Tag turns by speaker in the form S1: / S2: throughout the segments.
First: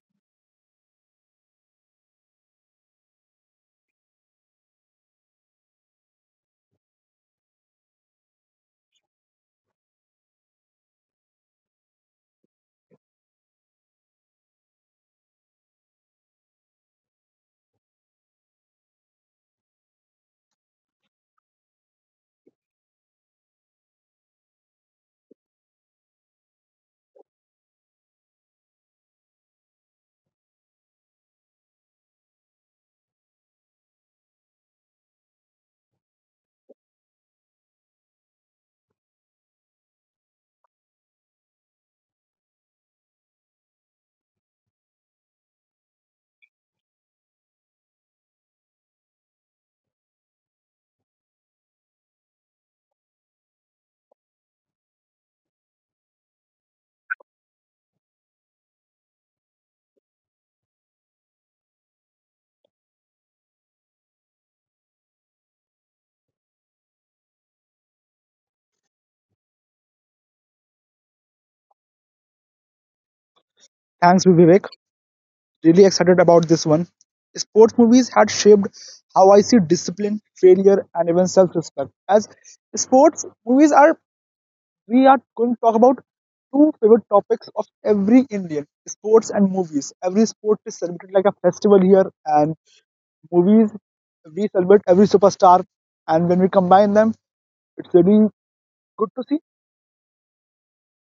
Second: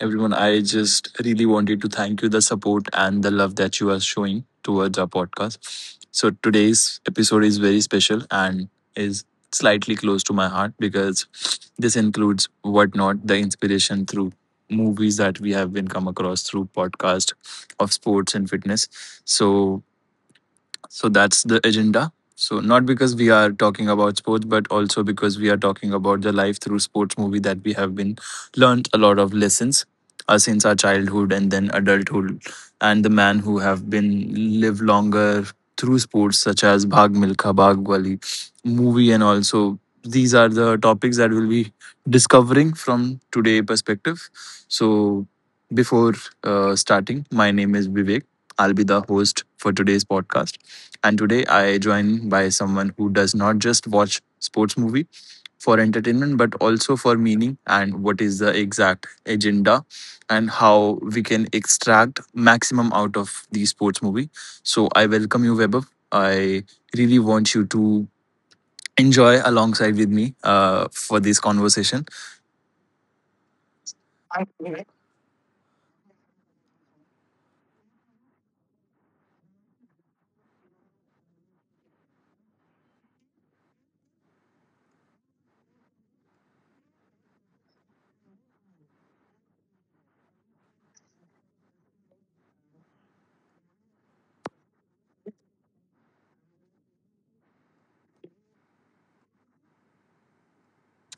S1: Everyone, I just really wanted to thank you the support and the love that you are showing towards our podcast. So, today's episode is very special and is slightly close to my heart because this includes whatnot, the inspiration through movies that we have been come across through podcast of sports and fitness. So, so that's the agenda. So not because we are talking about sports, but also because we are talking about the life through sports movie that we have been learned a lot of lessons since our childhood and then adulthood, and the man who have been live longer through sports such as Bhag Milkha Bhag Wali movie, and also these are the topics that we'll be discovering from today perspective. So before starting, my name is Vivek. I'll be the host for today's podcast. And today I join by someone who does not just watch sports movie for entertainment but also for meaning and what is the exact agenda and how we can extract maximum out of the sports movie. So I welcome you Weber. I really want you to enjoy alongside with me for this conversation.
S2: Thanks, Vivek. Really excited about this one. Sports movies had shaped how I see discipline, failure, and even self-respect. As sports movies are, we are going to talk about two favorite topics of every Indian: sports and movies. Every sport is celebrated like a festival here, and movies we celebrate every superstar. And when we combine them, it's really good to see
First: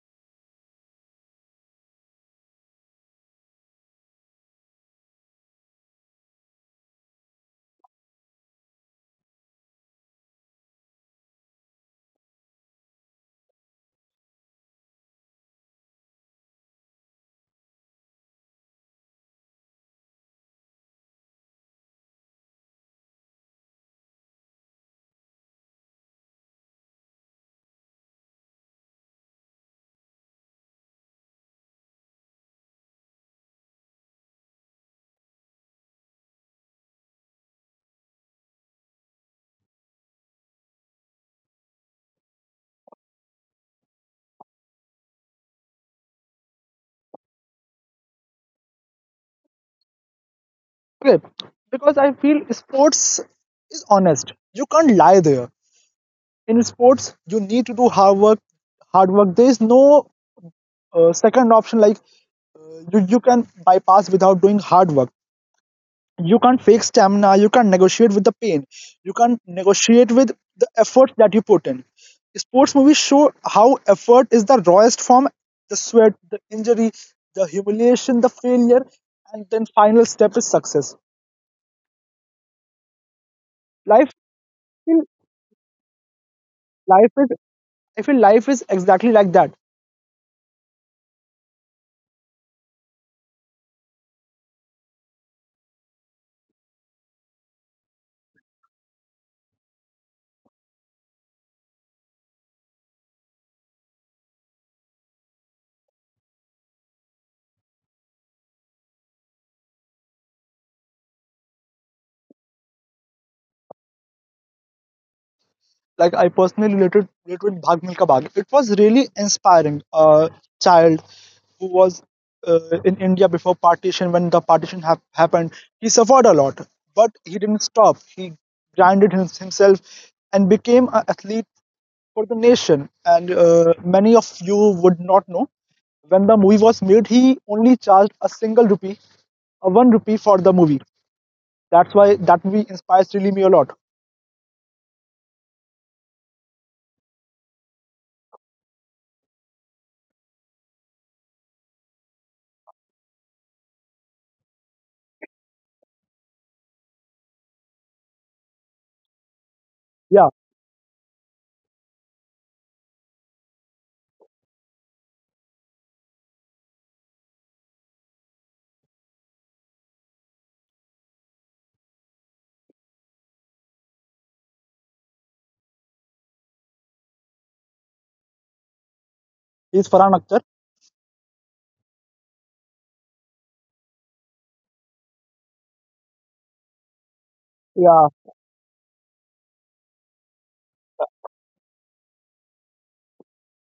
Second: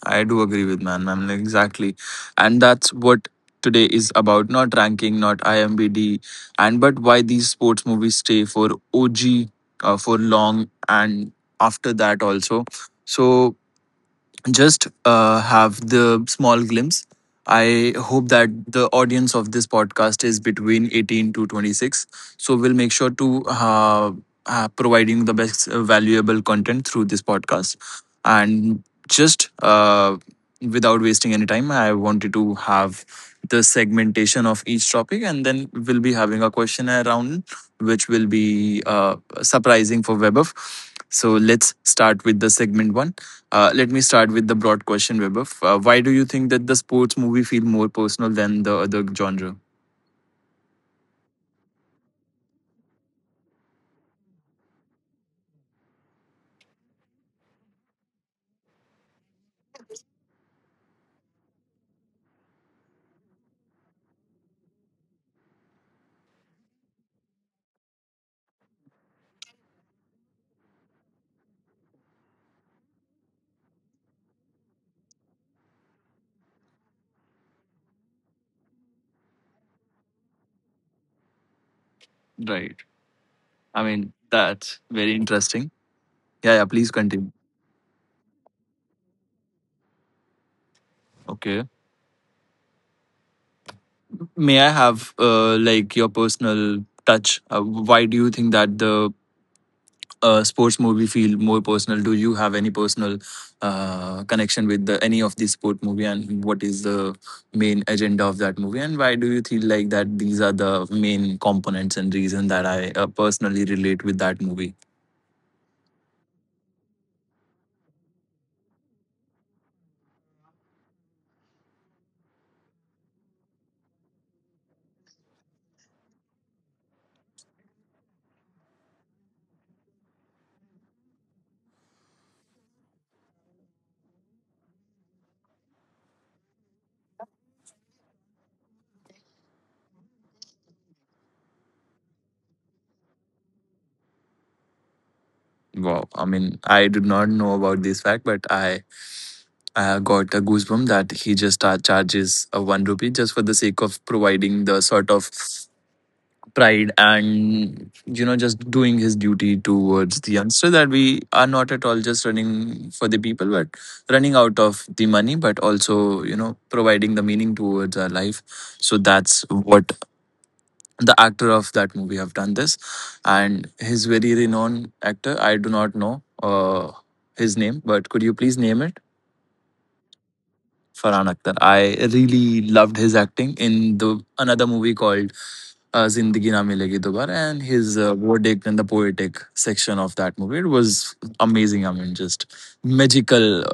S1: I do agree with man, ma'am. Like, exactly, and that's what today is about. Not ranking, not IMBD, and but why these sports movies stay for OG for long and after that also. So just have the small glimpse. I hope that the audience of this podcast is between 18 to 26. So we'll make sure to providing the best valuable content through this podcast. And just without wasting any time, I wanted to have the segmentation of each topic, and then we'll be having a questionnaire round, which will be surprising for WebOf. So let's start with the segment one let me start with the broad question, Vaibhav. Why do you think that the sports movie feel more personal than the other genre?
S2: clip because I feel sports is honest. You can't lie there. In sports you need to do hard work, hard work. There is no second option. You, can bypass without doing hard work. You can't fake stamina. You can't negotiate with the pain. You can't negotiate with the effort that you put in. Sports movies show how effort is the rawest form: the sweat, the injury, the humiliation, the failure, and then final step is success.
S1: Right. I
S2: Life,
S1: mean, that's very interesting. Yeah, yeah, please
S2: I feel life
S1: continue.
S2: is, I feel life is exactly like that.
S1: Okay. May I have like your personal touch? Why do you think that the sports movie feel more personal? Do you have any personal connection with the, any of the sport movie, and what is the main agenda of that movie, and why do you feel like that these are the main components and reason that I personally relate with that movie?
S2: Like, I personally related with Bhag Milka Bhag. It was really inspiring. A child who was in India before partition. When the partition happened, he suffered a lot, but he didn't stop. He grinded himself and became an athlete for the nation. And many of you would not know, when the movie was made, he only charged a single rupee, a one rupee for the movie. That's why that movie inspires really me a lot.
S1: Wow, I mean, I did not know about this fact, but I got a goosebump that he just charges one rupee just for the sake of providing the sort of pride and just doing his duty towards
S2: Yeah,
S1: the youngster that we are not at all just running for the people but running out of the money but also providing the meaning towards our life. So that's what the actor of that movie have done this, and his very renowned actor. I do not know his name, but could you please name it?
S2: he's Farhan Akhtar.
S1: Farhan Akhtar. I really loved his acting in the another movie called Zindagi Na Milegi Dobara and his
S2: Yeah,
S1: verdict and the poetic section of that movie. It was amazing. I mean, just magical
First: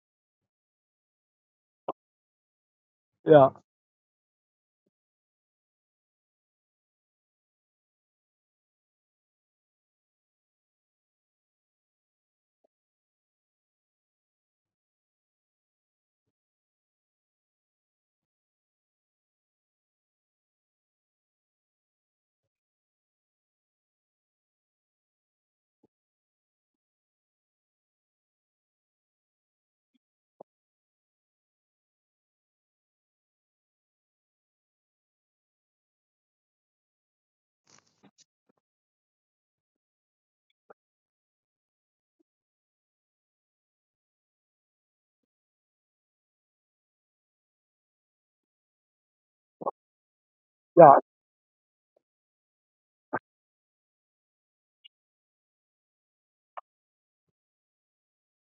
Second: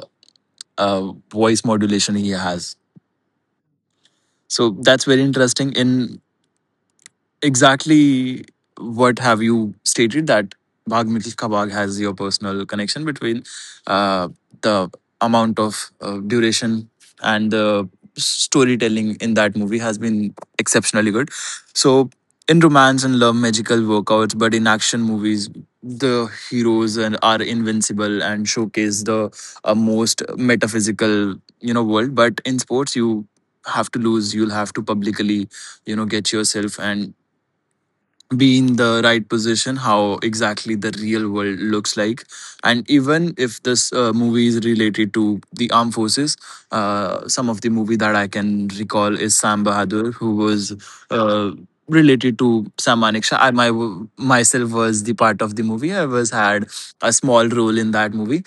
S1: voice modulation he has.
S2: yeah,
S1: So that's very interesting. In exactly what have you stated that Bhag Mitl Ka Bhag has your personal connection between uh, the amount of duration and the storytelling in that movie has been exceptionally good. So in romance and love, magical workouts, but in action movies, the heroes and are invincible and showcase the most metaphysical world. But in sports, you have to lose. You'll have to publicly get yourself and be in the right position how exactly the real world looks like. And even if this movie is related to the armed forces, some of the movie that I can recall is Sam Bahadur, who was
S2: yeah.
S1: uh, related to Sam Manekshaw. I my, myself was the part of the movie. I was had a small role in that movie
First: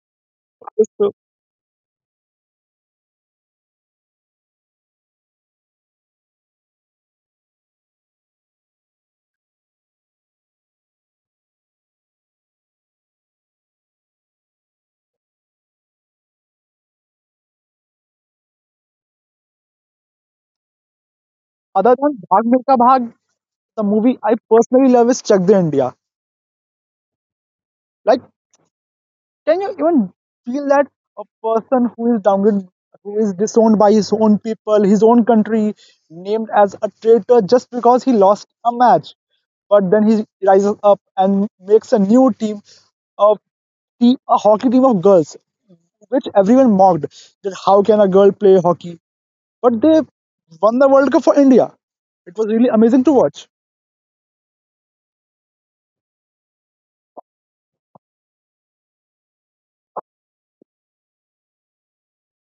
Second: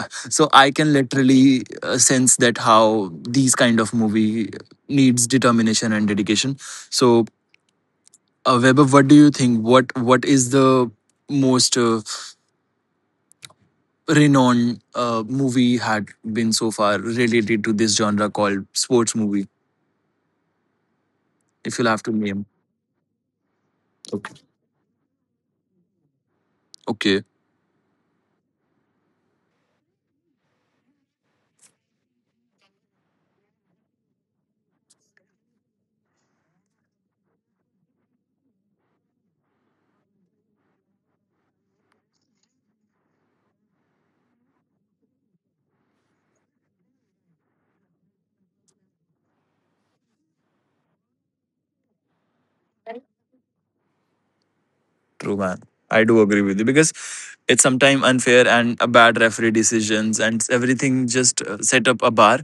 S1: so I can
S2: So,
S1: literally sense that how these kind of movie needs determination and dedication. So Weber, what do you think? What is the most renowned movie had been so far related to this genre called sports movie? If you'll
S2: other
S1: have to
S2: than Bhag
S1: name.
S2: Milka Bhag, the movie I
S1: Okay.
S2: personally love is Chak De India.
S1: Okay.
S2: Like, can you even feel that a person who is downgraded, who is disowned by his own people, his own country, named as a traitor just because he lost a match? But then he rises up and makes a new team of a hockey team of girls, which everyone mocked that how can a girl play hockey? But they won the World Cup for India. It was really amazing to watch.
S1: True, man. I do agree with you because it's sometimes unfair and a bad referee decisions and everything just set up a bar.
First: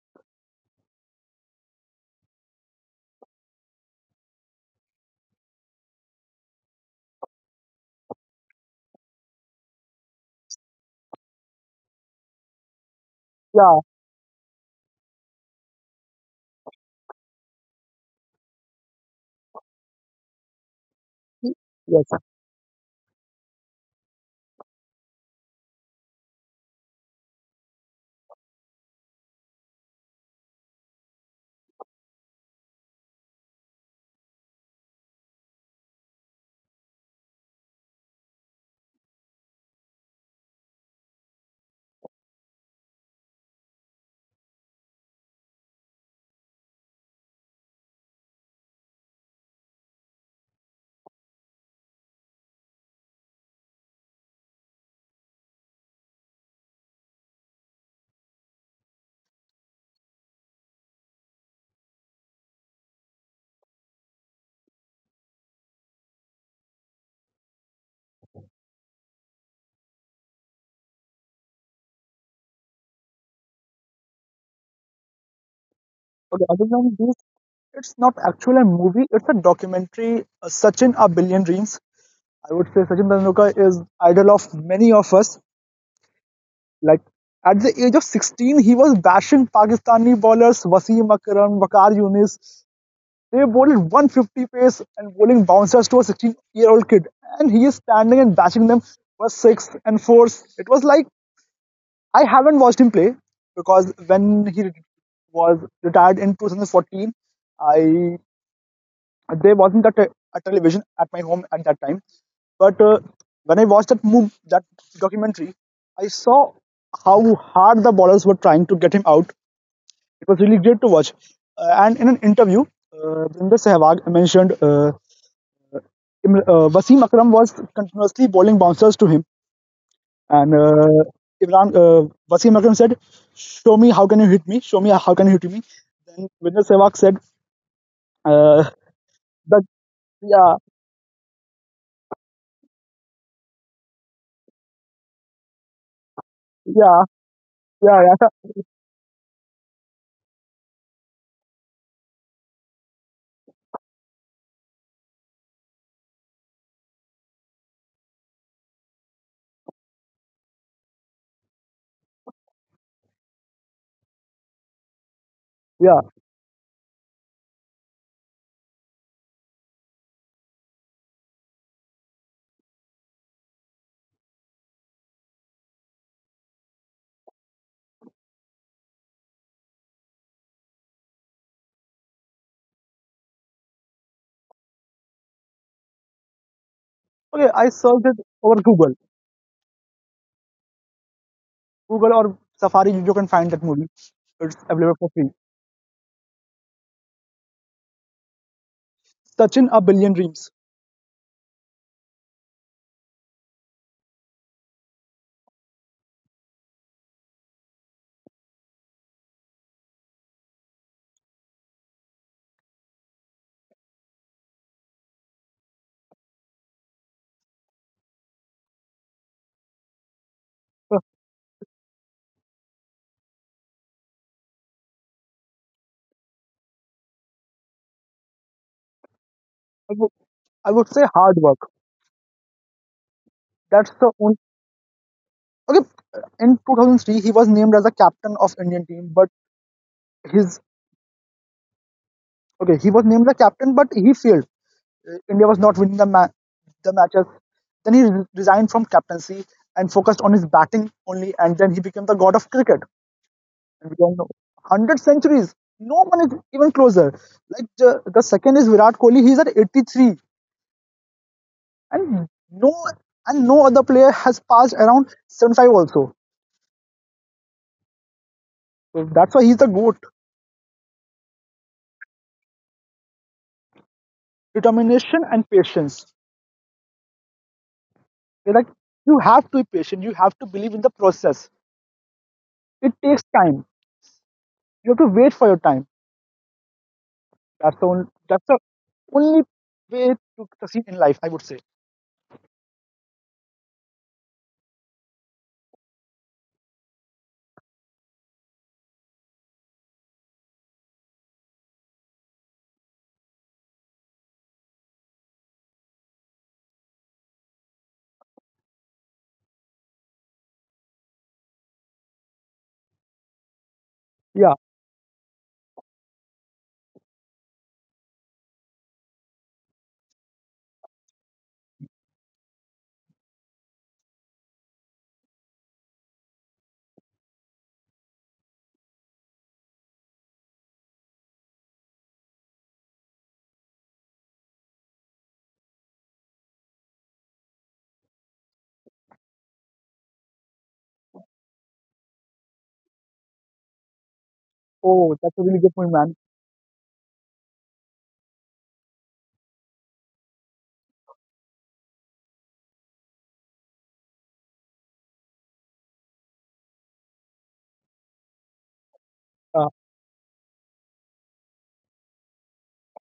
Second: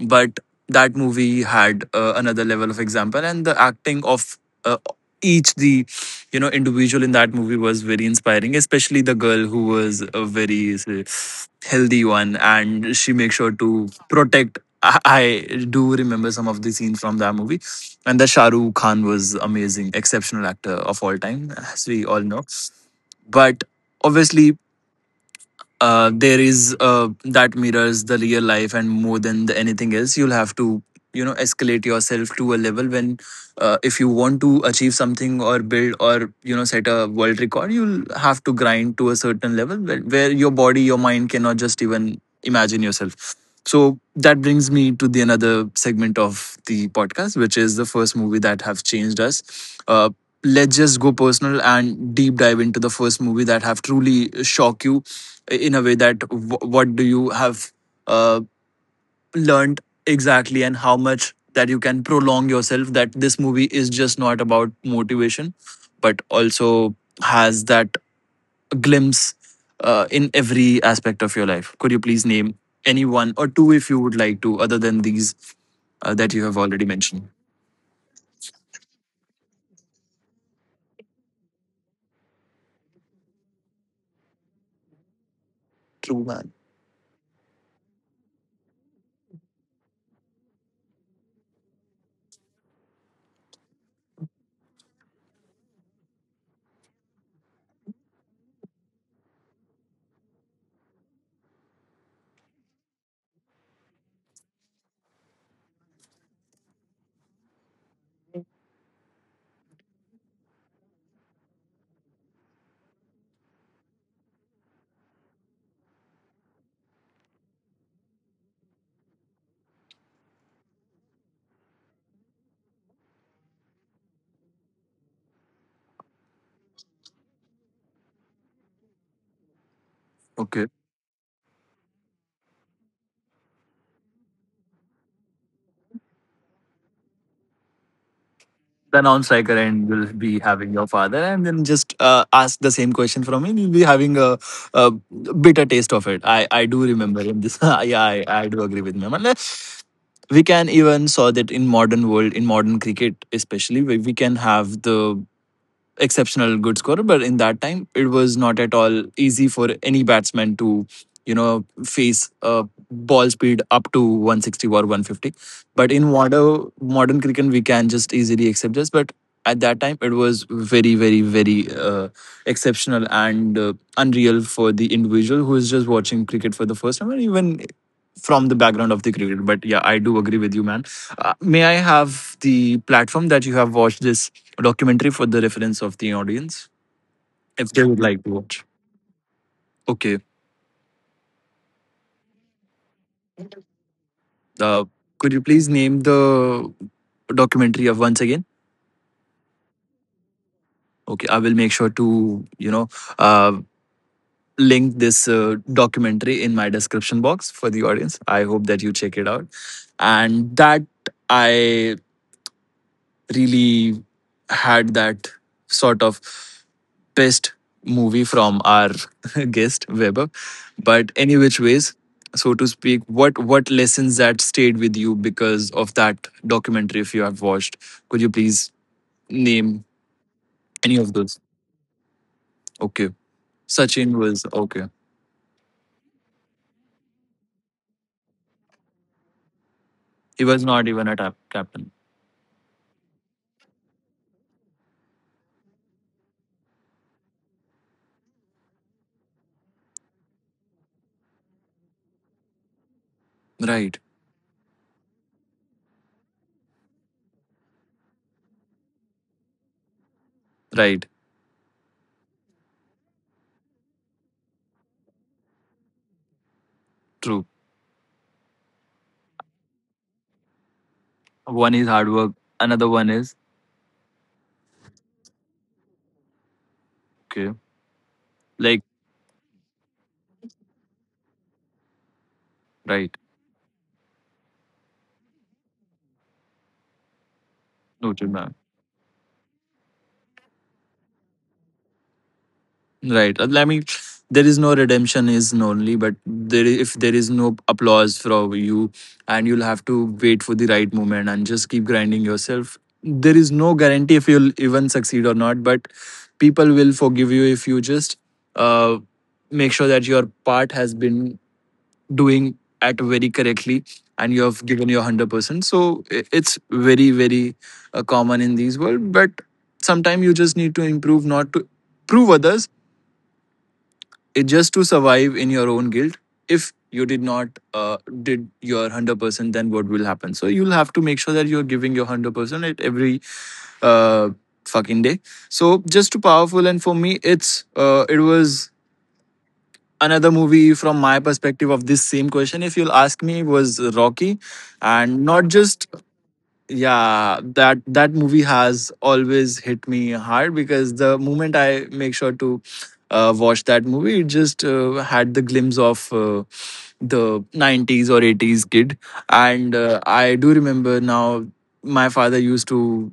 S1: But that movie had another level of example, and the acting of uh, each the individual in that movie was very inspiring, especially the girl who was a very say, healthy one, and she makes sure
S2: Yeah.
S1: to protect. I I do remember some of the scenes from that movie and the Shah Rukh Khan was amazing, exceptional actor of all time, as we
S2: Yes.
S1: all know. But obviously, there is that mirrors the real life and more than the anything else you'll have to escalate yourself to a level when, if you want to achieve something or build or set a world record, you'll have to grind to a certain level where your body your mind cannot just even imagine yourself. So that brings me to the another segment of the podcast, which is the first movie that have changed us. uh, let's just go personal and deep dive into the first movie that have truly shocked you in a way that what do you have uh, learned exactly and how much that you can prolong yourself that this movie is just not about motivation but also has that glimpse in every aspect of your life. Could you please name any one or two if you would like to, other than these that you
S2: Okay,
S1: have
S2: other
S1: already
S2: than this,
S1: mentioned?
S2: it's not actually a movie, it's a documentary. Sachin, A Billion Dreams. I would say Sachin Tendulkar is idol of many of us.
S1: True, man.
S2: Like, at the age of 16, he was bashing Pakistani bowlers Wasim Akram, Wakar Yunis. They bowled 150 pace and bowling bouncers to a 16-year-old kid. And he is standing and bashing them for six and fours. It was like, I haven't watched him play because when he was retired in 2014, I— there wasn't a, a television at my home at that time, but when I watched that move, that documentary, I saw how hard the ballers were trying to get him out. It was really great to watch. And in an interview, Binder Sehwag mentioned, Wasim Akram was continuously bowling bouncers to him, and
S1: Okay,
S2: Imran Wasim Akram said, "Show me how can you hit me? Show me how can you hit me?" Then Binder Sehwag said, uh,
S1: the non-striker
S2: "That
S1: and will be
S2: yeah,
S1: having your father and then just ask the same question from him, you'll be having a bitter taste of it. I do
S2: yeah,
S1: remember in this
S2: yeah,
S1: yeah. I
S2: yeah."
S1: do agree with Mehman. We can even saw that in modern world in modern cricket, especially where we can have the exceptional good scorer, but in that time it was not at all easy for any batsman to, you know, face a ball speed up to 160 or 150. But
S2: yeah."
S1: in modern cricket, we can just easily accept this. But at that time, it was very, very, very exceptional and unreal for the individual who is just watching cricket for the first time, and even from the background of the cricket. But yeah, I do agree with you, man. May I have the platform that you have watched this a documentary for the reference of the audience
S2: Okay, I
S1: if they would
S2: searched
S1: like
S2: it
S1: to
S2: over
S1: watch.
S2: Google.
S1: Okay.
S2: Google or Safari, you can find that movie. It's
S1: Uh,
S2: available for free.
S1: could you please name the documentary of once again?
S2: Touching a Billion Dreams.
S1: Okay, I will make sure to uh, link this documentary in my description box for the audience. I hope that you check it out, and that I really had that sort of best movie from our guest Weber. But any which ways, so to speak, what lessons that stayed with you because of that documentary? If you have watched, could you please name
S2: I wou- I would
S1: any
S2: say
S1: of
S2: hard
S1: those?
S2: work.
S1: Okay,
S2: That's the
S1: Sachin
S2: only.
S1: was okay.
S2: Okay, in 2003, he was named as the captain of Indian team, but
S1: He
S2: his.
S1: was not even a captain.
S2: Okay, he was named the captain, but he failed. India was not winning the, the matches. Then he resigned from captaincy and focused on his batting only, and then he became the god of cricket. And
S1: Right,
S2: we all know 100 centuries, no one is even closer. Like, the second is Virat Kohli, he's at 83,
S1: right,
S2: and no and no other player has passed around 75 also.
S1: true.
S2: So that's why he's the GOAT.
S1: One is hard work. Another one is
S2: Determination and patience.
S1: okay.
S2: They're like,
S1: Like
S2: you have to be patient, you have to believe in the process. It
S1: right,
S2: takes time, you have to wait for your time. That's the only,
S1: noted,
S2: that's
S1: man.
S2: the only way to succeed in life, I would say.
S1: Right. I mean, there is no redemption is lonely, but there if there is no applause from you, and you'll have to wait for the right moment and just keep grinding yourself. There is no guarantee if you'll even succeed or not, but people will forgive you if you just uh, make sure that your part has been doing at very correctly and you
S2: yeah
S1: have given your 100%. It's very, very common in these world, but sometimes you just need to improve, not to prove others it just to survive in your own guilt if you did not uh, did your 100%. Then what will happen so you'll have to make sure that you're giving your 100% at every uh, fucking day. So just too powerful, and for me it was another movie from my perspective. Of this same question, if you'll ask me, was Rocky.
S2: oh
S1: And
S2: that's a
S1: not
S2: really good
S1: just,
S2: point, man.
S1: yeah, that movie has always hit me hard because the moment I make sure to watch that movie, it just had the glimpse of the 90s or 80s kid.
S2: uh,
S1: And I do remember now my father used to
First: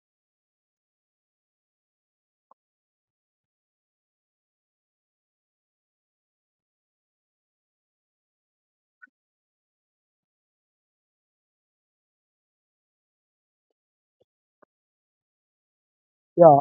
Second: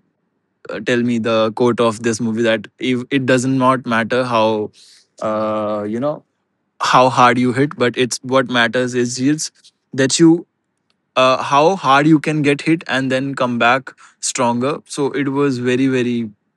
S1: tell me the quote of this movie that if it does not matter how, uh, you know how hard you hit, but it's what matters is it's that you, how hard you can get hit and then come back stronger. So it was very, very
S2: yeah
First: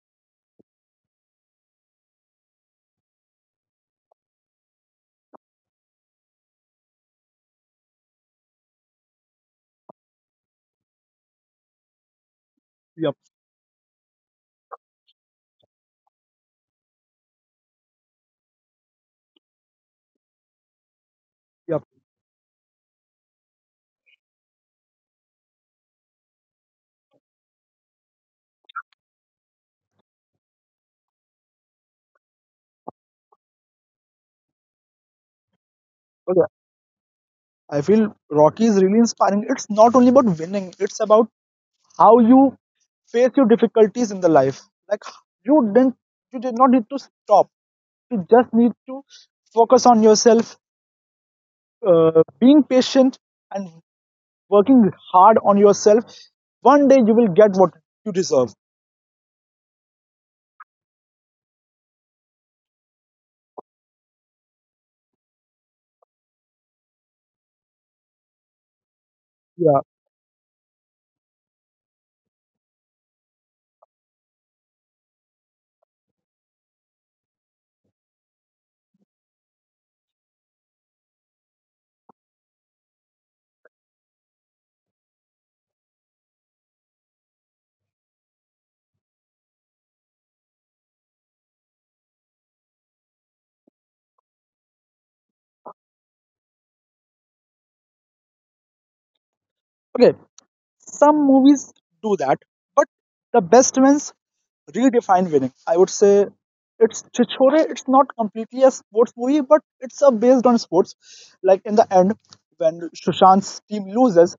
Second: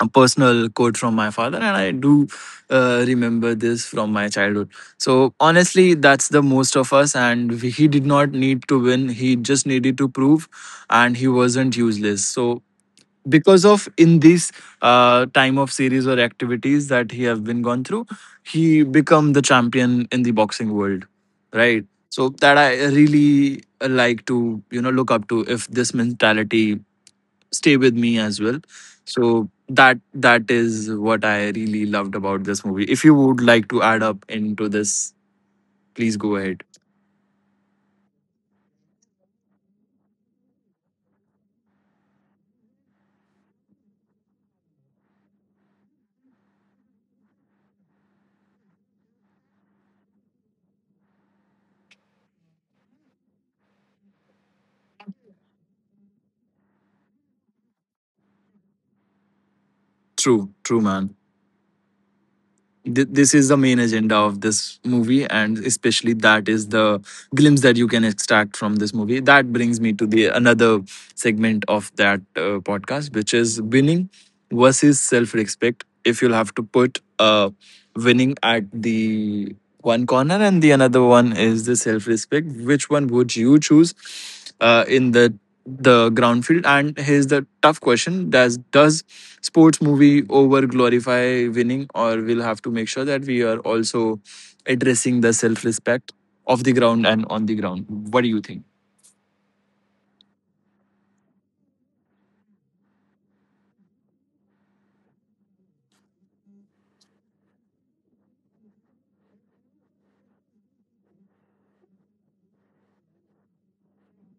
S1: a personal quote from my father, and I do remember this from my childhood. So honestly, that's the most of us, and he did not need to win. He just needed to prove, and he wasn't useless. So
S2: yep
S1: because of in this time of series or activities that he have been gone through, he become the champion in the boxing world, right? So that I really like to, you know, look up to if this mentality stay with me as well. So that is what I really loved about this movie. If you would like to add up into this, please go
S2: yep
S1: ahead.
S2: I feel Rocky is really inspiring. It's not only about winning, it's about how you face your difficulties in the life. Like, you didn't you did not need to stop. You just need to focus on yourself, being patient and working hard on yourself. One day you will get what you deserve.
S1: True, true, man. This is the main agenda of this movie, and especially that is the glimpse that you can extract from this movie. That brings
S2: Yeah.
S1: me to the another segment of that podcast, which is winning versus self-respect. If you'll have to put winning at the one corner and the another one is the self-respect, which one would you choose in the ground field. And here's the tough question: Does sports movie over glorify winning, or we'll have to make sure that we are also addressing the self respect of the ground and on the ground? What do you think?
S2: Okay. Some movies do that, but the best ones redefine winning. I would say it's Chichore. It's not completely a sports movie, but it's a based on sports. Like, in the end, when Sushant's team loses,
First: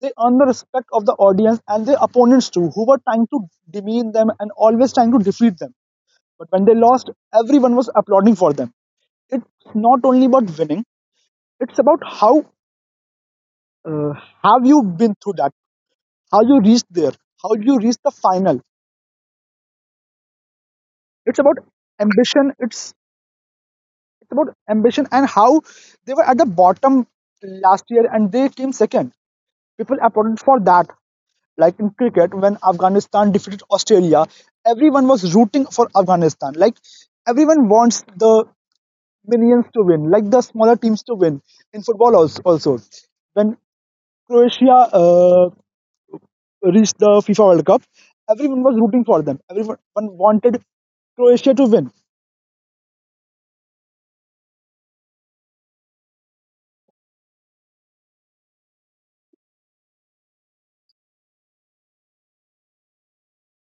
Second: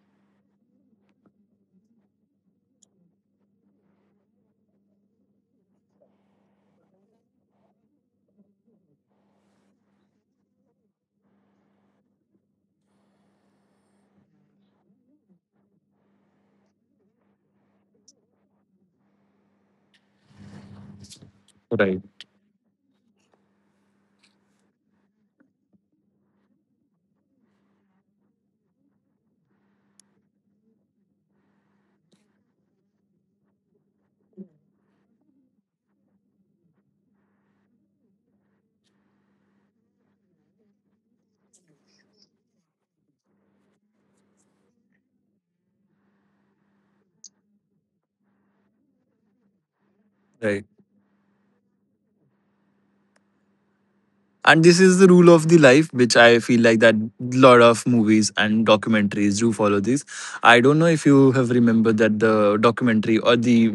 S2: they earn the respect of the audience and their opponents too, who were trying to demean them and always trying to defeat them. But when they lost, everyone was applauding for them. It's not only about winning; it's about how uh, have you been through that, how you reach there, how you reach the final. It's about
S1: Right.
S2: ambition. It's about ambition and how they were at the bottom last year and they came second. People applauded for that. Like in cricket, when Afghanistan defeated Australia, everyone was rooting for Afghanistan. Like, everyone wants the minions to win, like the smaller teams to win. In football also, when Croatia reached the FIFA World Cup, everyone was rooting for them. Everyone wanted
S1: Right.
S2: Croatia to win.
S1: And this is the rule of the life, which I feel like that lot of movies and documentaries do follow this. I don't know if you have remembered that the documentary or the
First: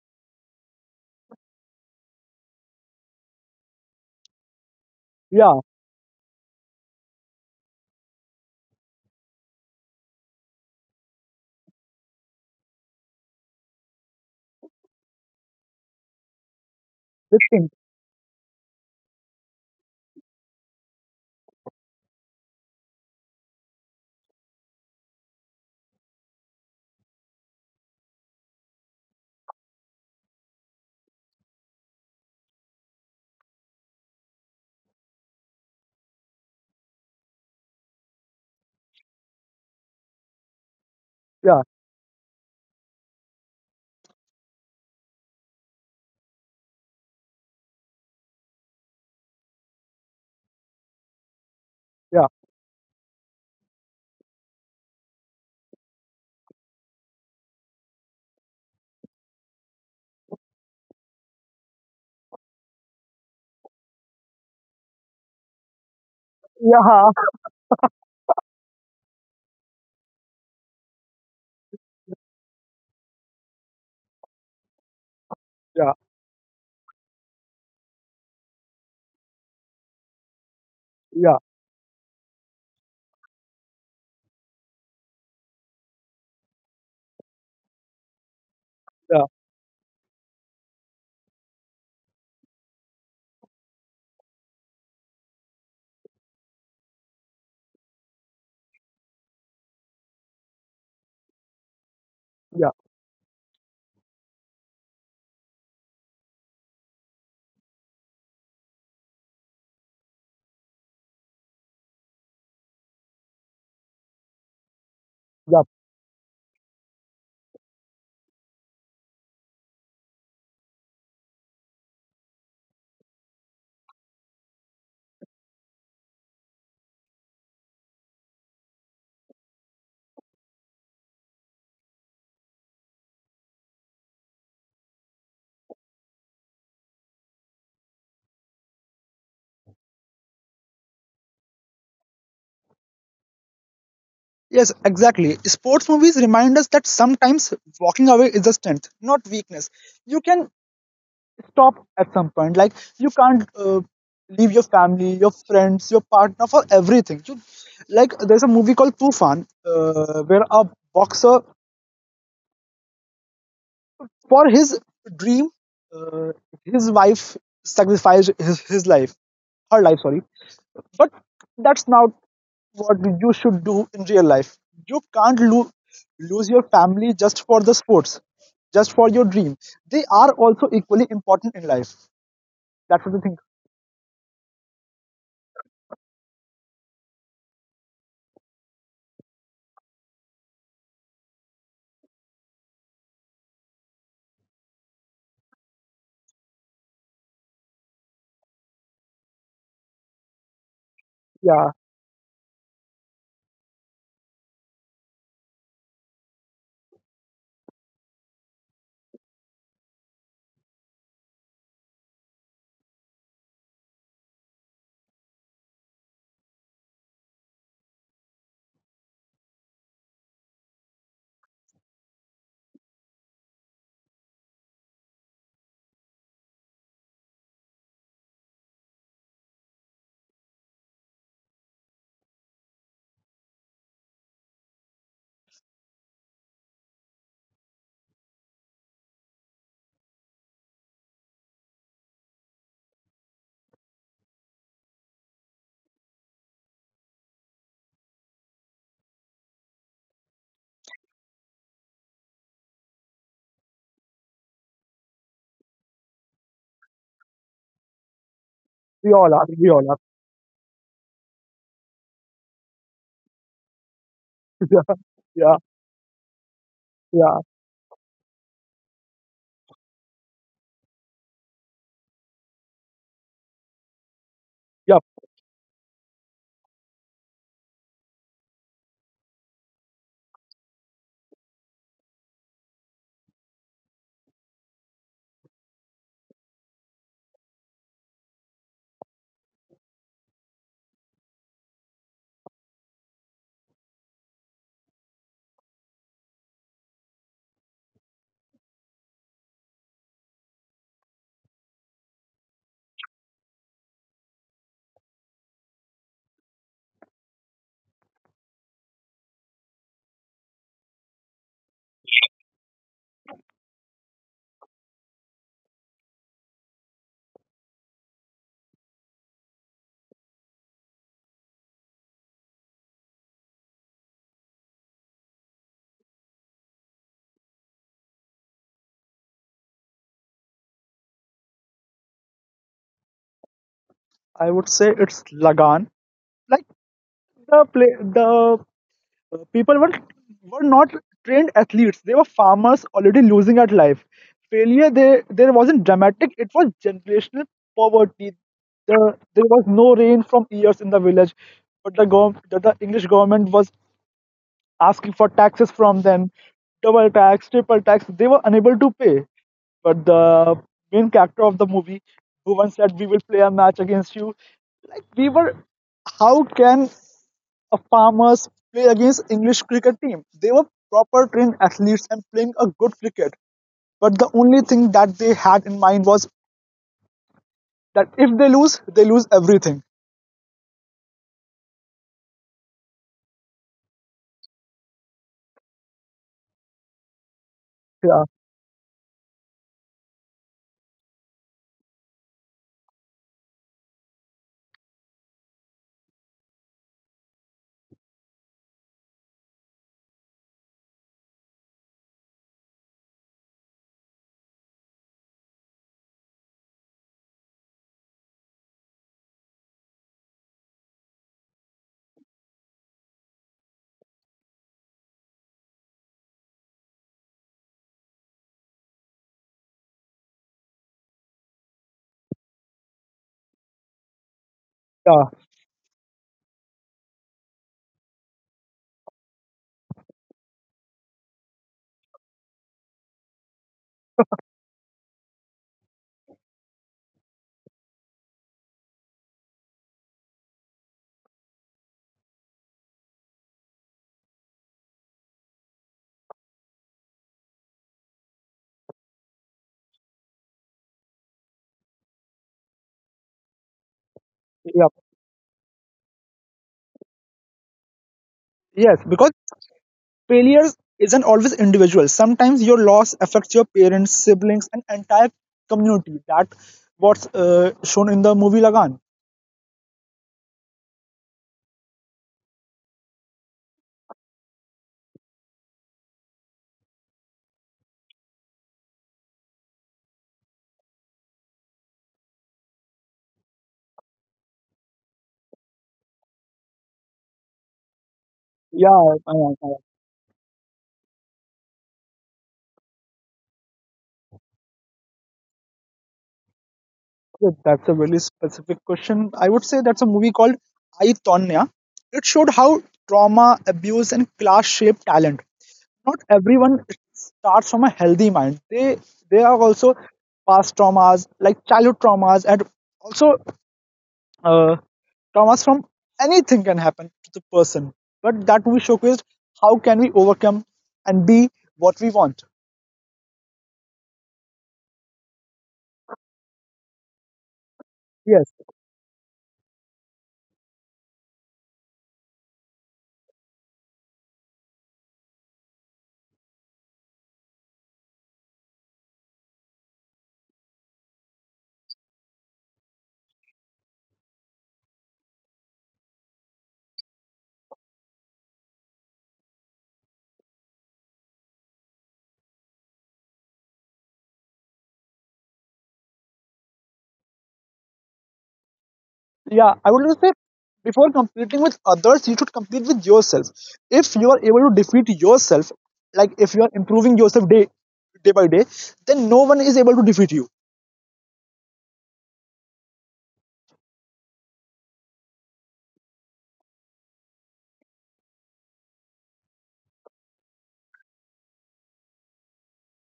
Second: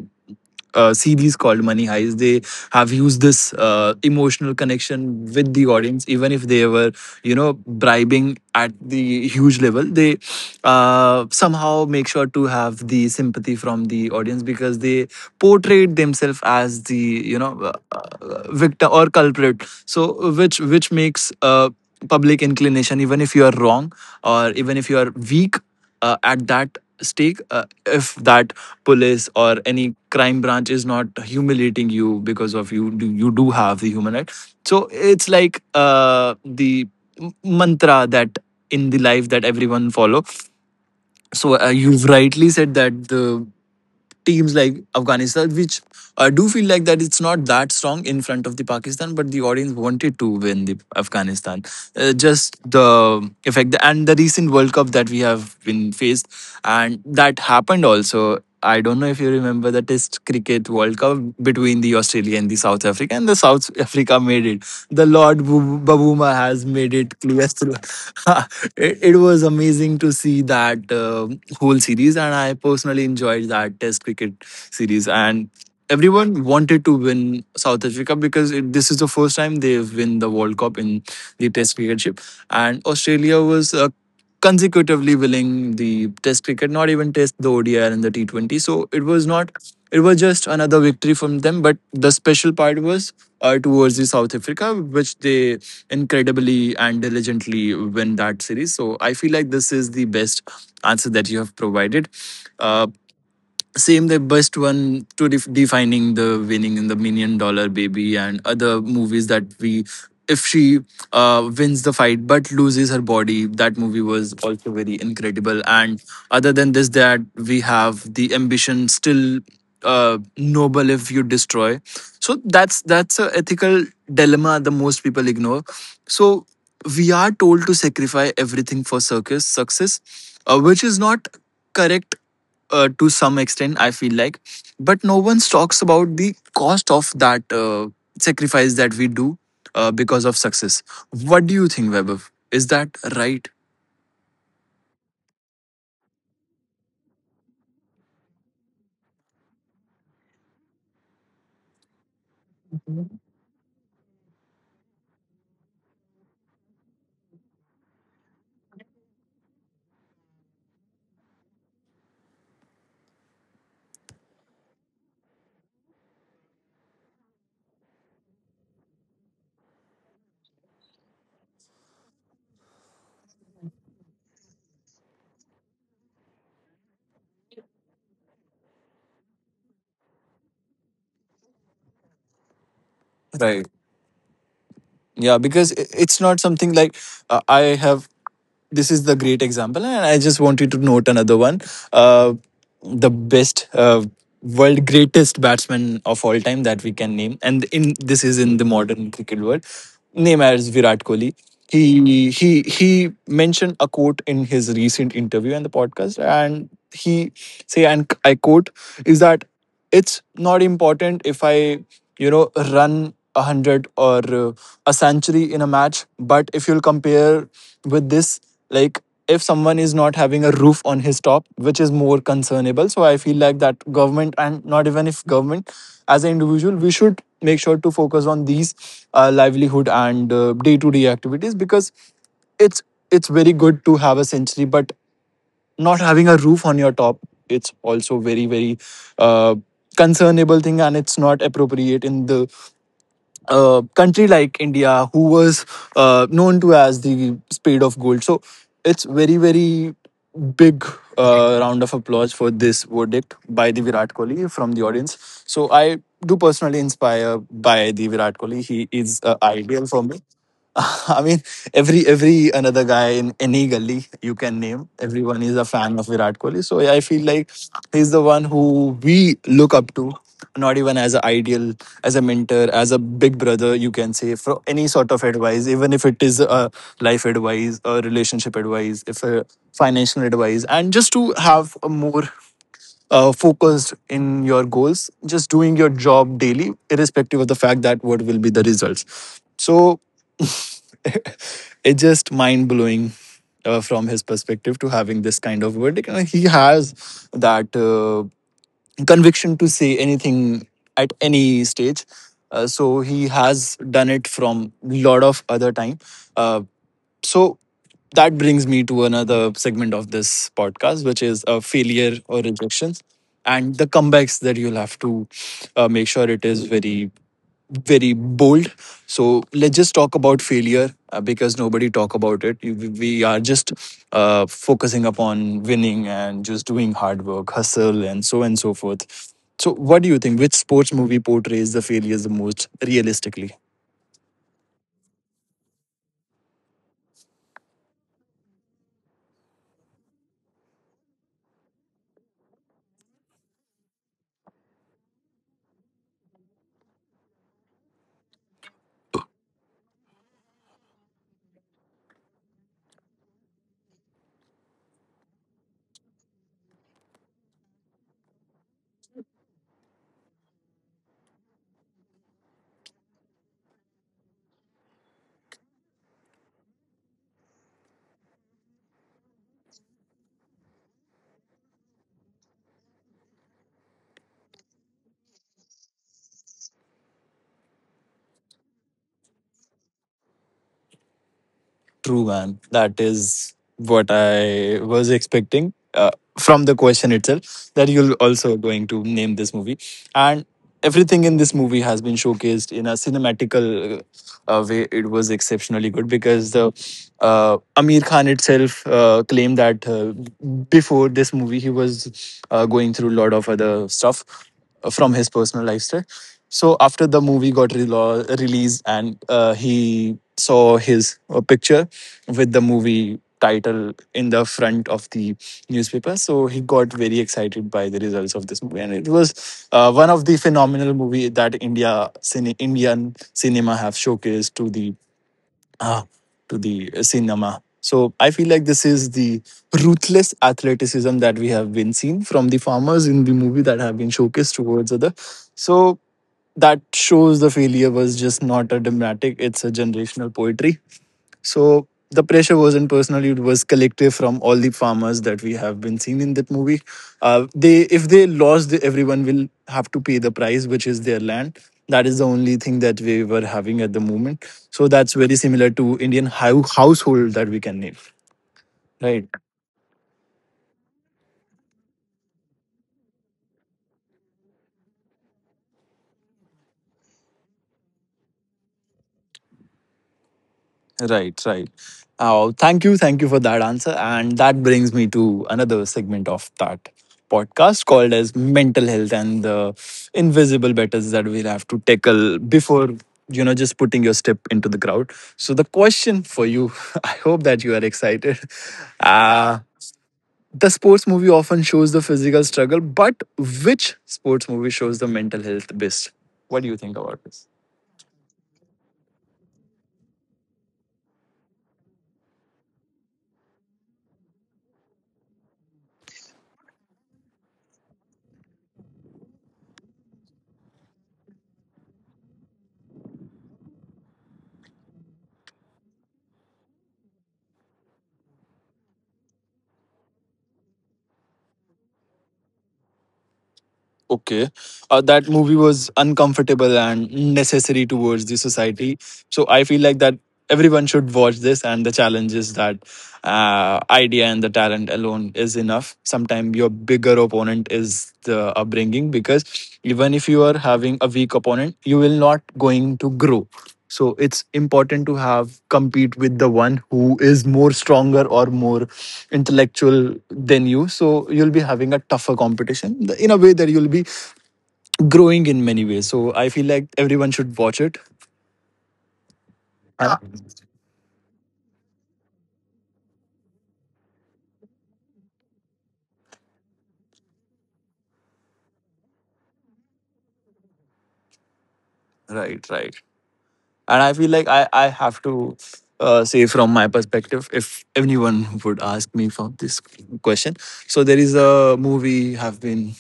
S1: series called Money Heist, they have used this emotional connection with
S2: Yeah,
S1: the audience, even if they were, you know, bribing at the huge level. They somehow make sure to have the sympathy from the audience because they portrayed themselves as the you
S2: they
S1: know
S2: think.
S1: victim or culprit, so which makes public inclination even if you are wrong or even if you are weak at that stake. If that police or any crime branch is not humiliating you because of you do have the human right. So it's like the mantra that in the life that everyone follow. So
S2: Yeah,
S1: you've rightly said that the teams like Afghanistan, which I do feel like that it's not that strong in front of the Pakistan, but the audience wanted to win the Afghanistan.
S2: yeah,
S1: Just the effect and the recent World Cup that we have been faced, and that happened also. I don't know if you remember the Test Cricket World Cup between the Australia and the South Africa, and the South Africa made it. The Lord Babuma has made
S2: yeah,
S1: it clear through it was amazing to see that whole series, and I personally enjoyed that test cricket series. And
S2: yeah,
S1: everyone wanted to win South Africa because this is the first time they've won the world cup in
S2: yeah,
S1: the test cricket ship. And Australia was consecutively winning the test cricket, not even test, the odi and the T20. So it
S2: yeah,
S1: was not, it was just another victory from them, but the special part was towards the South Africa, which they incredibly and diligently win that series. So I feel like this is the best answer that you have provided.
S2: yeah,
S1: Uh, same, the best one to defining the winning in the Million Dollar Baby and other movies that we. If she wins the fight but loses her body, that movie was also very incredible.
S2: yeah.
S1: And other than this, that we have the ambition still noble if you destroy. So that's a ethical dilemma the most people ignore. So we are told to sacrifice everything for circus success, which is not correct to some extent I feel like, but no one talks about the cost of that sacrifice that we do because of success. What do you think, Webber? Is that right?
S2: Yes, exactly. Sports movies remind us that sometimes walking away is a strength, not weakness. You can stop at some point. Like, you can't leave your family, your friends, your partner for everything. Like, there's a movie called Tufan, where a boxer, for his dream, uh, his wife sacrificed his life, her life, sorry. But that's not what you should do in real life. You can't lose your family just for the sports, just for your dream. They are also equally important in life. That's what I think.
S1: Right. Yeah, because it's not something like, I have, this is the great example, and I just wanted to note another one. uh, the best world greatest batsman of all time that we can name, and in this is in the modern cricket world, name as Virat Kohli.
S2: Yeah,
S1: He, he mentioned a quote in his recent interview and the podcast, and he say, and I quote, is that it's not important if I, you know, run a hundred or a century in a match. But if you'll compare with this, like, if someone is not having a roof on his top, which is more concernable. So I feel like that government, and not even if government, as an individual, we should make sure to focus on these livelihood and day to day activities, because it's it's very good to have a century, but not having a roof on your top, it's also very very uh, concernable thing. And it's not appropriate in the country like India, who was known to as the spade of gold. So it's very very big round of applause for this verdict by the Virat Kohli from the audience. So I do personally inspire by the Virat Kohli. He
S2: we
S1: is
S2: all are. We
S1: ideal
S2: all are.
S1: for me. I mean, every another guy in any gully you can
S2: yeah,
S1: name, everyone is
S2: yeah,
S1: a fan of Virat Kohli. So yeah, I feel
S2: yeah.
S1: like he's the one who we look up to, not even as an ideal, as a mentor, as a big brother. You can say for any
S2: Yep.
S1: sort of advice, even if it is a life advice, a relationship advice, if a financial advice, and just to have a more focused in your goals, just doing your job daily, irrespective of the fact that what will be the results. So it's just mind blowing from his perspective to having this kind of verdict. And he has that conviction to say anything at any stage. So he has done it from lot of other time. Uh, so that brings me to another segment of this podcast, which is failure or rejections and the comebacks that you'll have to make sure it is very very bold. So let's just talk about failure because nobody talk about it. We are just focusing upon winning and just doing hard work, hustle, and so on and so forth. So, what do you think? Which sports movie portrays the failures the most realistically?
S2: I would say it's Lagan. Like the— people were not trained athletes, they were farmers already losing at life. Failure there, there wasn't dramatic, it was generational poverty. the, there was no rain from years in the village, but the the English government was asking for taxes from them. Double tax, triple tax, they were unable to pay. But the main character of the movie, who once said we will play a match against you. Like, we were, how can of farmers play against English cricket team? They were proper trained athletes and playing a good cricket. But the only thing that they had in mind was that if they lose, they lose everything.
S1: True, man. That is what I was expecting from the question itself, that you're
S2: Yeah,
S1: also going to name this movie. And everything in this movie has been showcased in a cinematical way. It was exceptionally good because the Amir Khan itself claimed that before this movie, he was going through a lot of other stuff from his personal lifestyle. So after the movie got relo released, and he saw his picture with the movie title in the front of the newspaper, so he got very excited by the results of this movie. And it was one of the phenomenal movie that indian cinema have showcased
S2: yeah,
S1: uh, to the cinema. So I feel like this is the ruthless athleticism that we have been seen from the farmers in the movie that have been showcased towards other. So that shows the failure was just not a dramatic, it's a generational poetry. So the pressure wasn't personal; it was collective from all the farmers that we have been seen in that movie. They, if they lost, everyone will have to pay the price, which is their land. That is the only thing that we were having at the moment. So
S2: yeah.
S1: that's very similar to Indian household that we can name,
S2: Yes,
S1: right?
S2: because failures isn't always individual. Sometimes your loss affects your parents, siblings, and entire community. That what's shown in the movie Lagan.
S1: Right, right. Oh, thank you for that answer. And that brings me to another segment of that podcast called as mental health and the invisible battles that we'll have to tackle before, you know, just putting your step into the crowd. So the question for you, I hope that you are excited.
S2: Yeah, yeah,
S1: Uh,
S2: yeah.
S1: the sports movie often shows the physical struggle, but which sports movie shows the mental health best? What do you think about this?
S2: Yeah, That's a very specific question. I would say that's a movie called I, Tonya. It showed how trauma, abuse, and class shape talent. Not everyone starts from a healthy mind. They are also past traumas, like childhood traumas, and also uh, traumas from anything can happen to the person. But that movie showcased how can we overcome and be what we want.
S1: Okay. That movie was uncomfortable and necessary towards the
S2: Yes.
S1: society. So I feel like that everyone should watch this, and the challenge is that idea and the talent alone is enough. Sometimes your bigger opponent is the upbringing, because even if you are having a weak opponent, you will not going to grow. So it's important to have compete with the one who is more stronger or more intellectual than you. So you'll be having a tougher competition in a way that you'll be growing in many ways. So I feel like everyone should watch it.
S2: Yeah, I would just say before competing with others, you should compete with yourself. If you are able to defeat yourself, like if you are improving yourself day by day, then no one is able to defeat you.
S1: Right, right. And I feel like I have to say from my perspective, if anyone would ask me for this question. So there is a movie have been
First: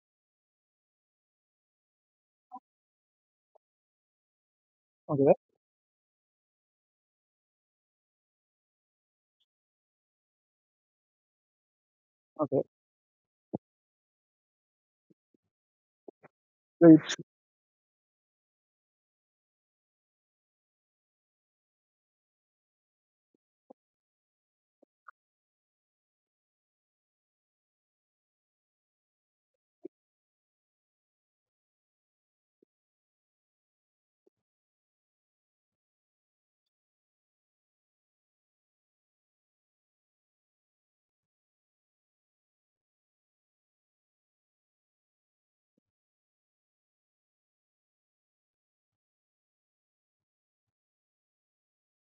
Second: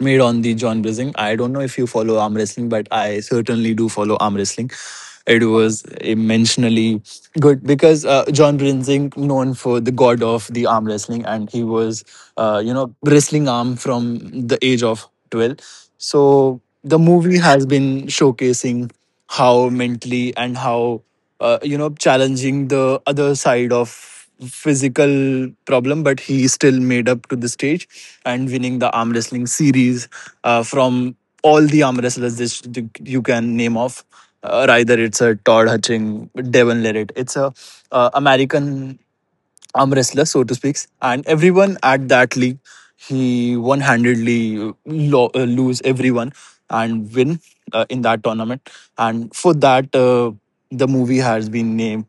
S1: made on the John Blazing. I don't know if you follow arm wrestling, but I certainly do follow arm wrestling.
S2: Okay,
S1: It was immensely good because John Brinzing known for the god of the arm wrestling and he was
S2: okay.
S1: wrestling arm from the age of 12. So the
S2: Great.
S1: movie has been showcasing how mentally and how challenging the other side of physical problem, but he still made up to the stage and winning the arm wrestling series from all the arm wrestlers this you can name off. Either it's a Todd Hutching, Devon Lerret. It's a American arm wrestler, so to speak. And everyone at that league, he one handedly lose everyone and win in that tournament. And for that, the movie has been named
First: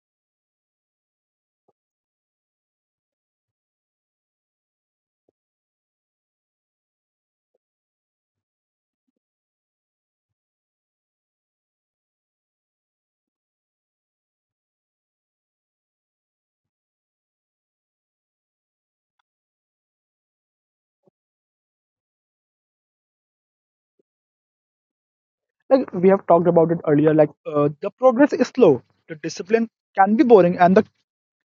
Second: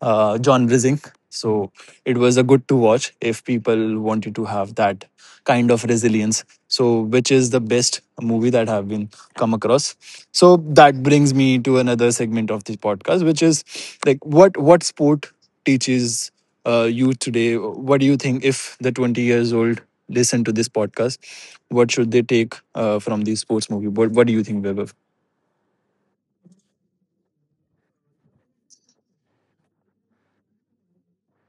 S1: John Rising. So it was a good to watch if people wanted to have that kind of resilience. So which is the best movie that have been come across, so that brings me to another segment of this podcast, which is like what sport teaches you today? What do you think if the 20 years old listen to this podcast, what should they take from the sports movie? What do you think, Vaibhav?
S2: Like we have talked about it earlier, like the progress is slow, the discipline can be boring, and the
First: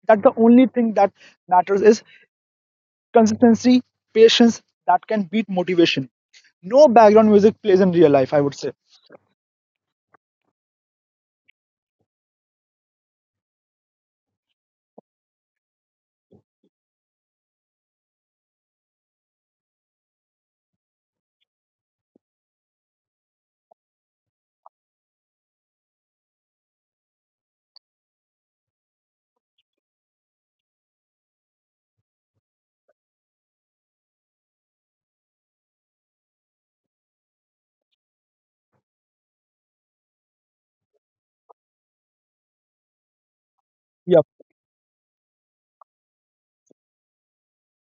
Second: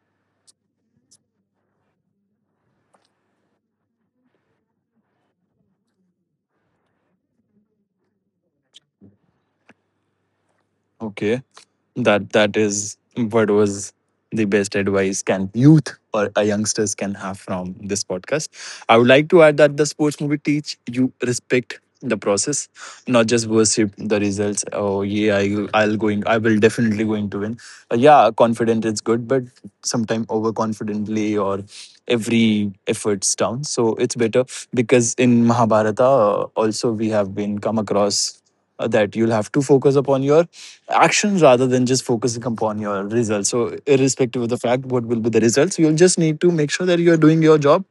S2: that the only thing that matters is consistency, patience that can beat motivation. No background music plays in real life, I would say.
S1: Okay. That is what was the best advice can youth or a youngsters can have from this podcast. I would like to add that the sports movie teach you respect the process, not just worship the results. Oh yeah, I'll going, I will definitely going to win. Yeah, confident is good, but sometimes overconfidently or every effort's down. So it's better because in Mahabharata also we have been come across that you'll have to focus upon your action rather than just focusing upon your results. So,
S2: Yep.
S1: irrespective of the fact what will be the results, so you'll just need to make sure that you're doing your job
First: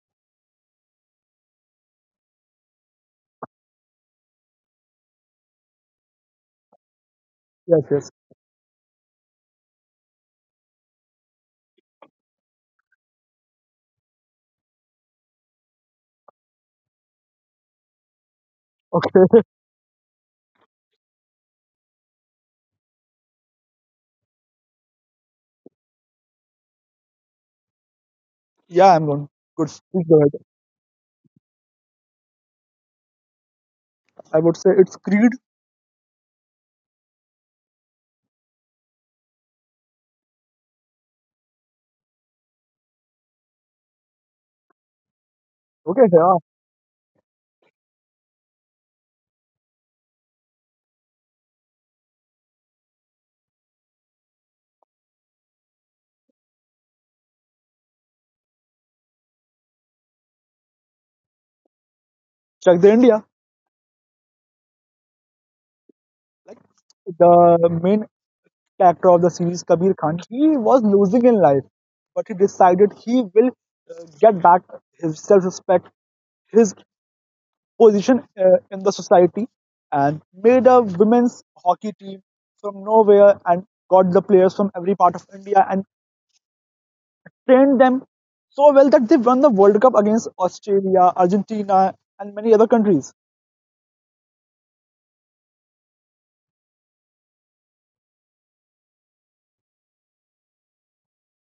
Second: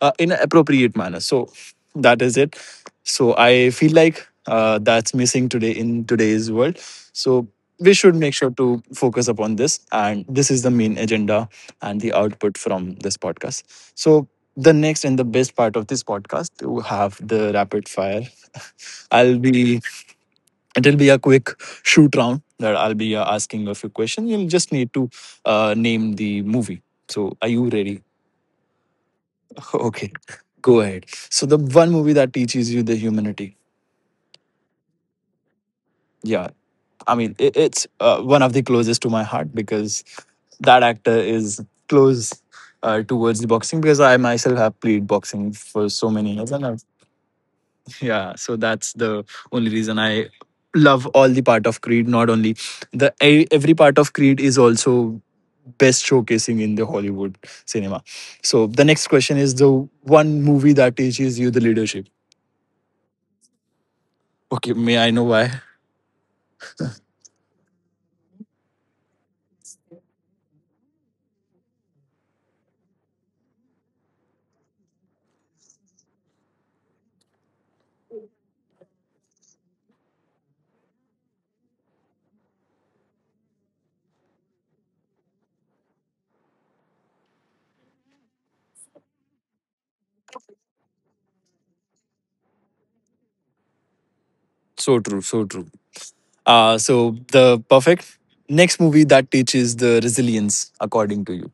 S1: in an appropriate manner. So, that is it. So, I feel like that's missing today in today's world. So,
S2: Yes.
S1: we
S2: Yes.
S1: should make sure to focus upon this. And this is the main agenda and the output from this podcast. So, the next and the best part of this podcast, we have the rapid fire. I'll
S2: Okay.
S1: be It'll be a quick shoot round that I'll be asking a few questions. You'll just need to name the movie. So, are you ready?
S2: Yeah, I'm going. Good. Please
S1: Okay,
S2: go ahead.
S1: go ahead. So, the one movie that teaches you the humanity.
S2: I would say it's Creed.
S1: Yeah, I mean, it's one of the closest to my heart because that actor is close towards the boxing because I myself have played boxing for
S2: Okay,
S1: so many
S2: yeah.
S1: years and I've yeah, so that's the only reason I love all the part of Creed. Not only every part of Creed is also best showcasing in the Hollywood cinema. So the next question is the one movie that teaches you the leadership.
S2: Check the India.
S1: Okay, may I know why?
S2: Like, the main character of the series, Kabir Khan, he was losing in life, but he decided he will get back his self-respect, his position in the society, and made a women's hockey team from nowhere and got the players from every part of India and trained them so well that they won the World Cup against Australia, Argentina, and many other countries.
S1: So true, so true. So the perfect next movie that teaches the resilience according to you.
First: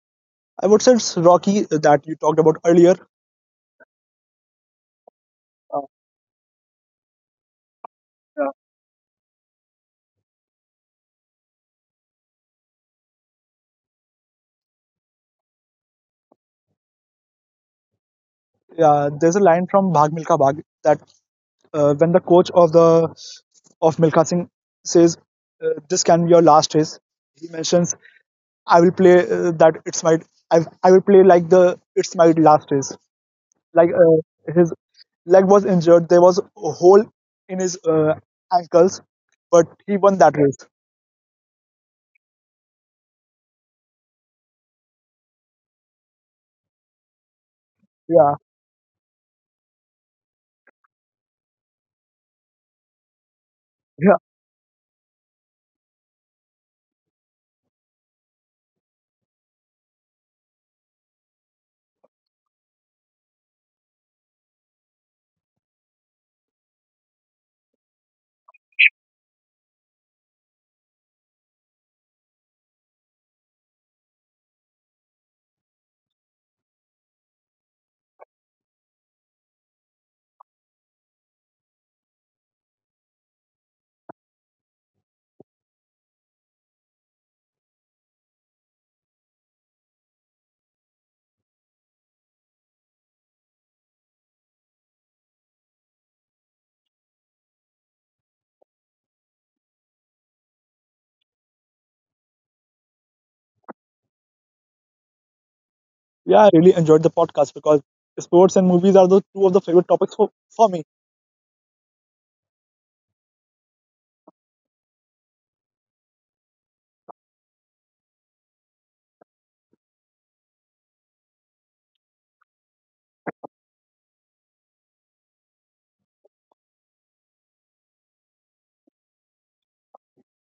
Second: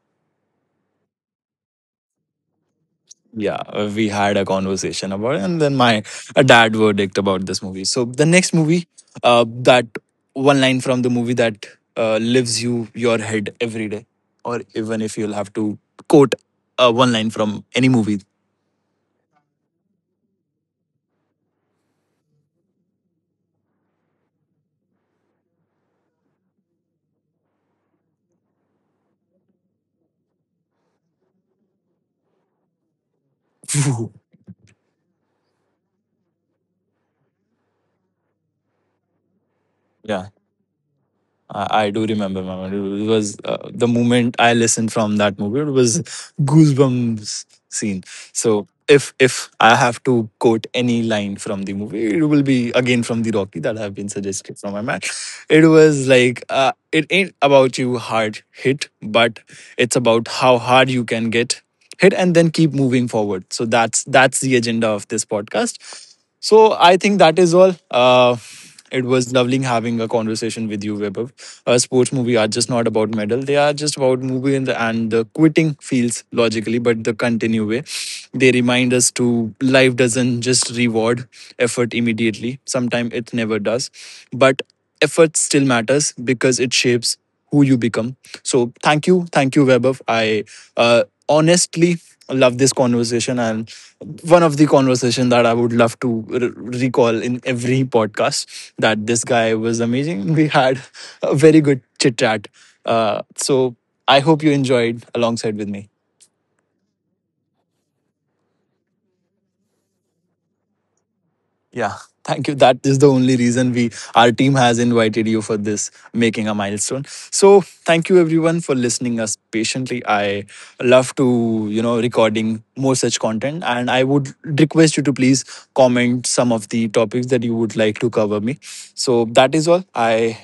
S2: I would say it's Rocky that you talked about earlier.
S1: Yeah, we had a conversation about it, and then
S2: Uh,
S1: my dad verdict about this movie. So the
S2: yeah,
S1: next movie, that one line from the movie that lives you your head every day, or even if you'll have to quote one line from any movie.
S2: yeah, there's a line from Bhag Milka Bhag that, when the coach of the, of Milka Singh says, "This can be your last race," he mentions, "I will play that it's my I, will play like the it's my last race." Like, his leg was injured, there was a hole in his ankles, but he won
S1: Yeah,
S2: that race.
S1: I do remember, man. It was the moment I listened from that movie. It was goosebumps scene.
S2: Yeah,
S1: So if I have to quote any line from the movie, it will be again from the Rocky that have been
S2: yeah,
S1: suggested from my man. It was like it ain't about you hard hit, but it's about how hard you can get hit and then keep moving forward. So that's the agenda of this podcast. So I think that is all. It was lovely having a conversation with you, Vaibhav. Sports movie are just not about medal; they are just about movie and the quitting feels logically, but the continue way. They remind us to life doesn't just reward effort immediately. Sometimes it never does, but effort still matters because it shapes who you become. So thank you, Webber. I honestly love this conversation and one of the conversation that I would love to recall in every podcast that this guy was amazing. We had a very good chit chat. So I hope you enjoyed alongside with me.
S2: yeah. I really enjoyed the podcast because sports and movies are the two of the favorite topics for me.
S1: Yeah, thank you. That is the only reason we our team has invited you for this making a milestone. So thank you everyone for listening us patiently. I love to you know recording more such content, and I would request you to please comment some of the topics that you would like to cover me. So that is all. I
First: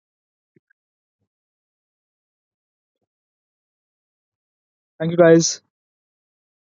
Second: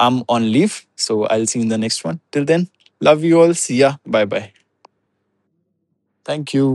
S1: am on leave, so I'll see you in the next one. Till then, love you all. See ya. Bye bye.
S2: Thank you, guys.
S1: Thank you.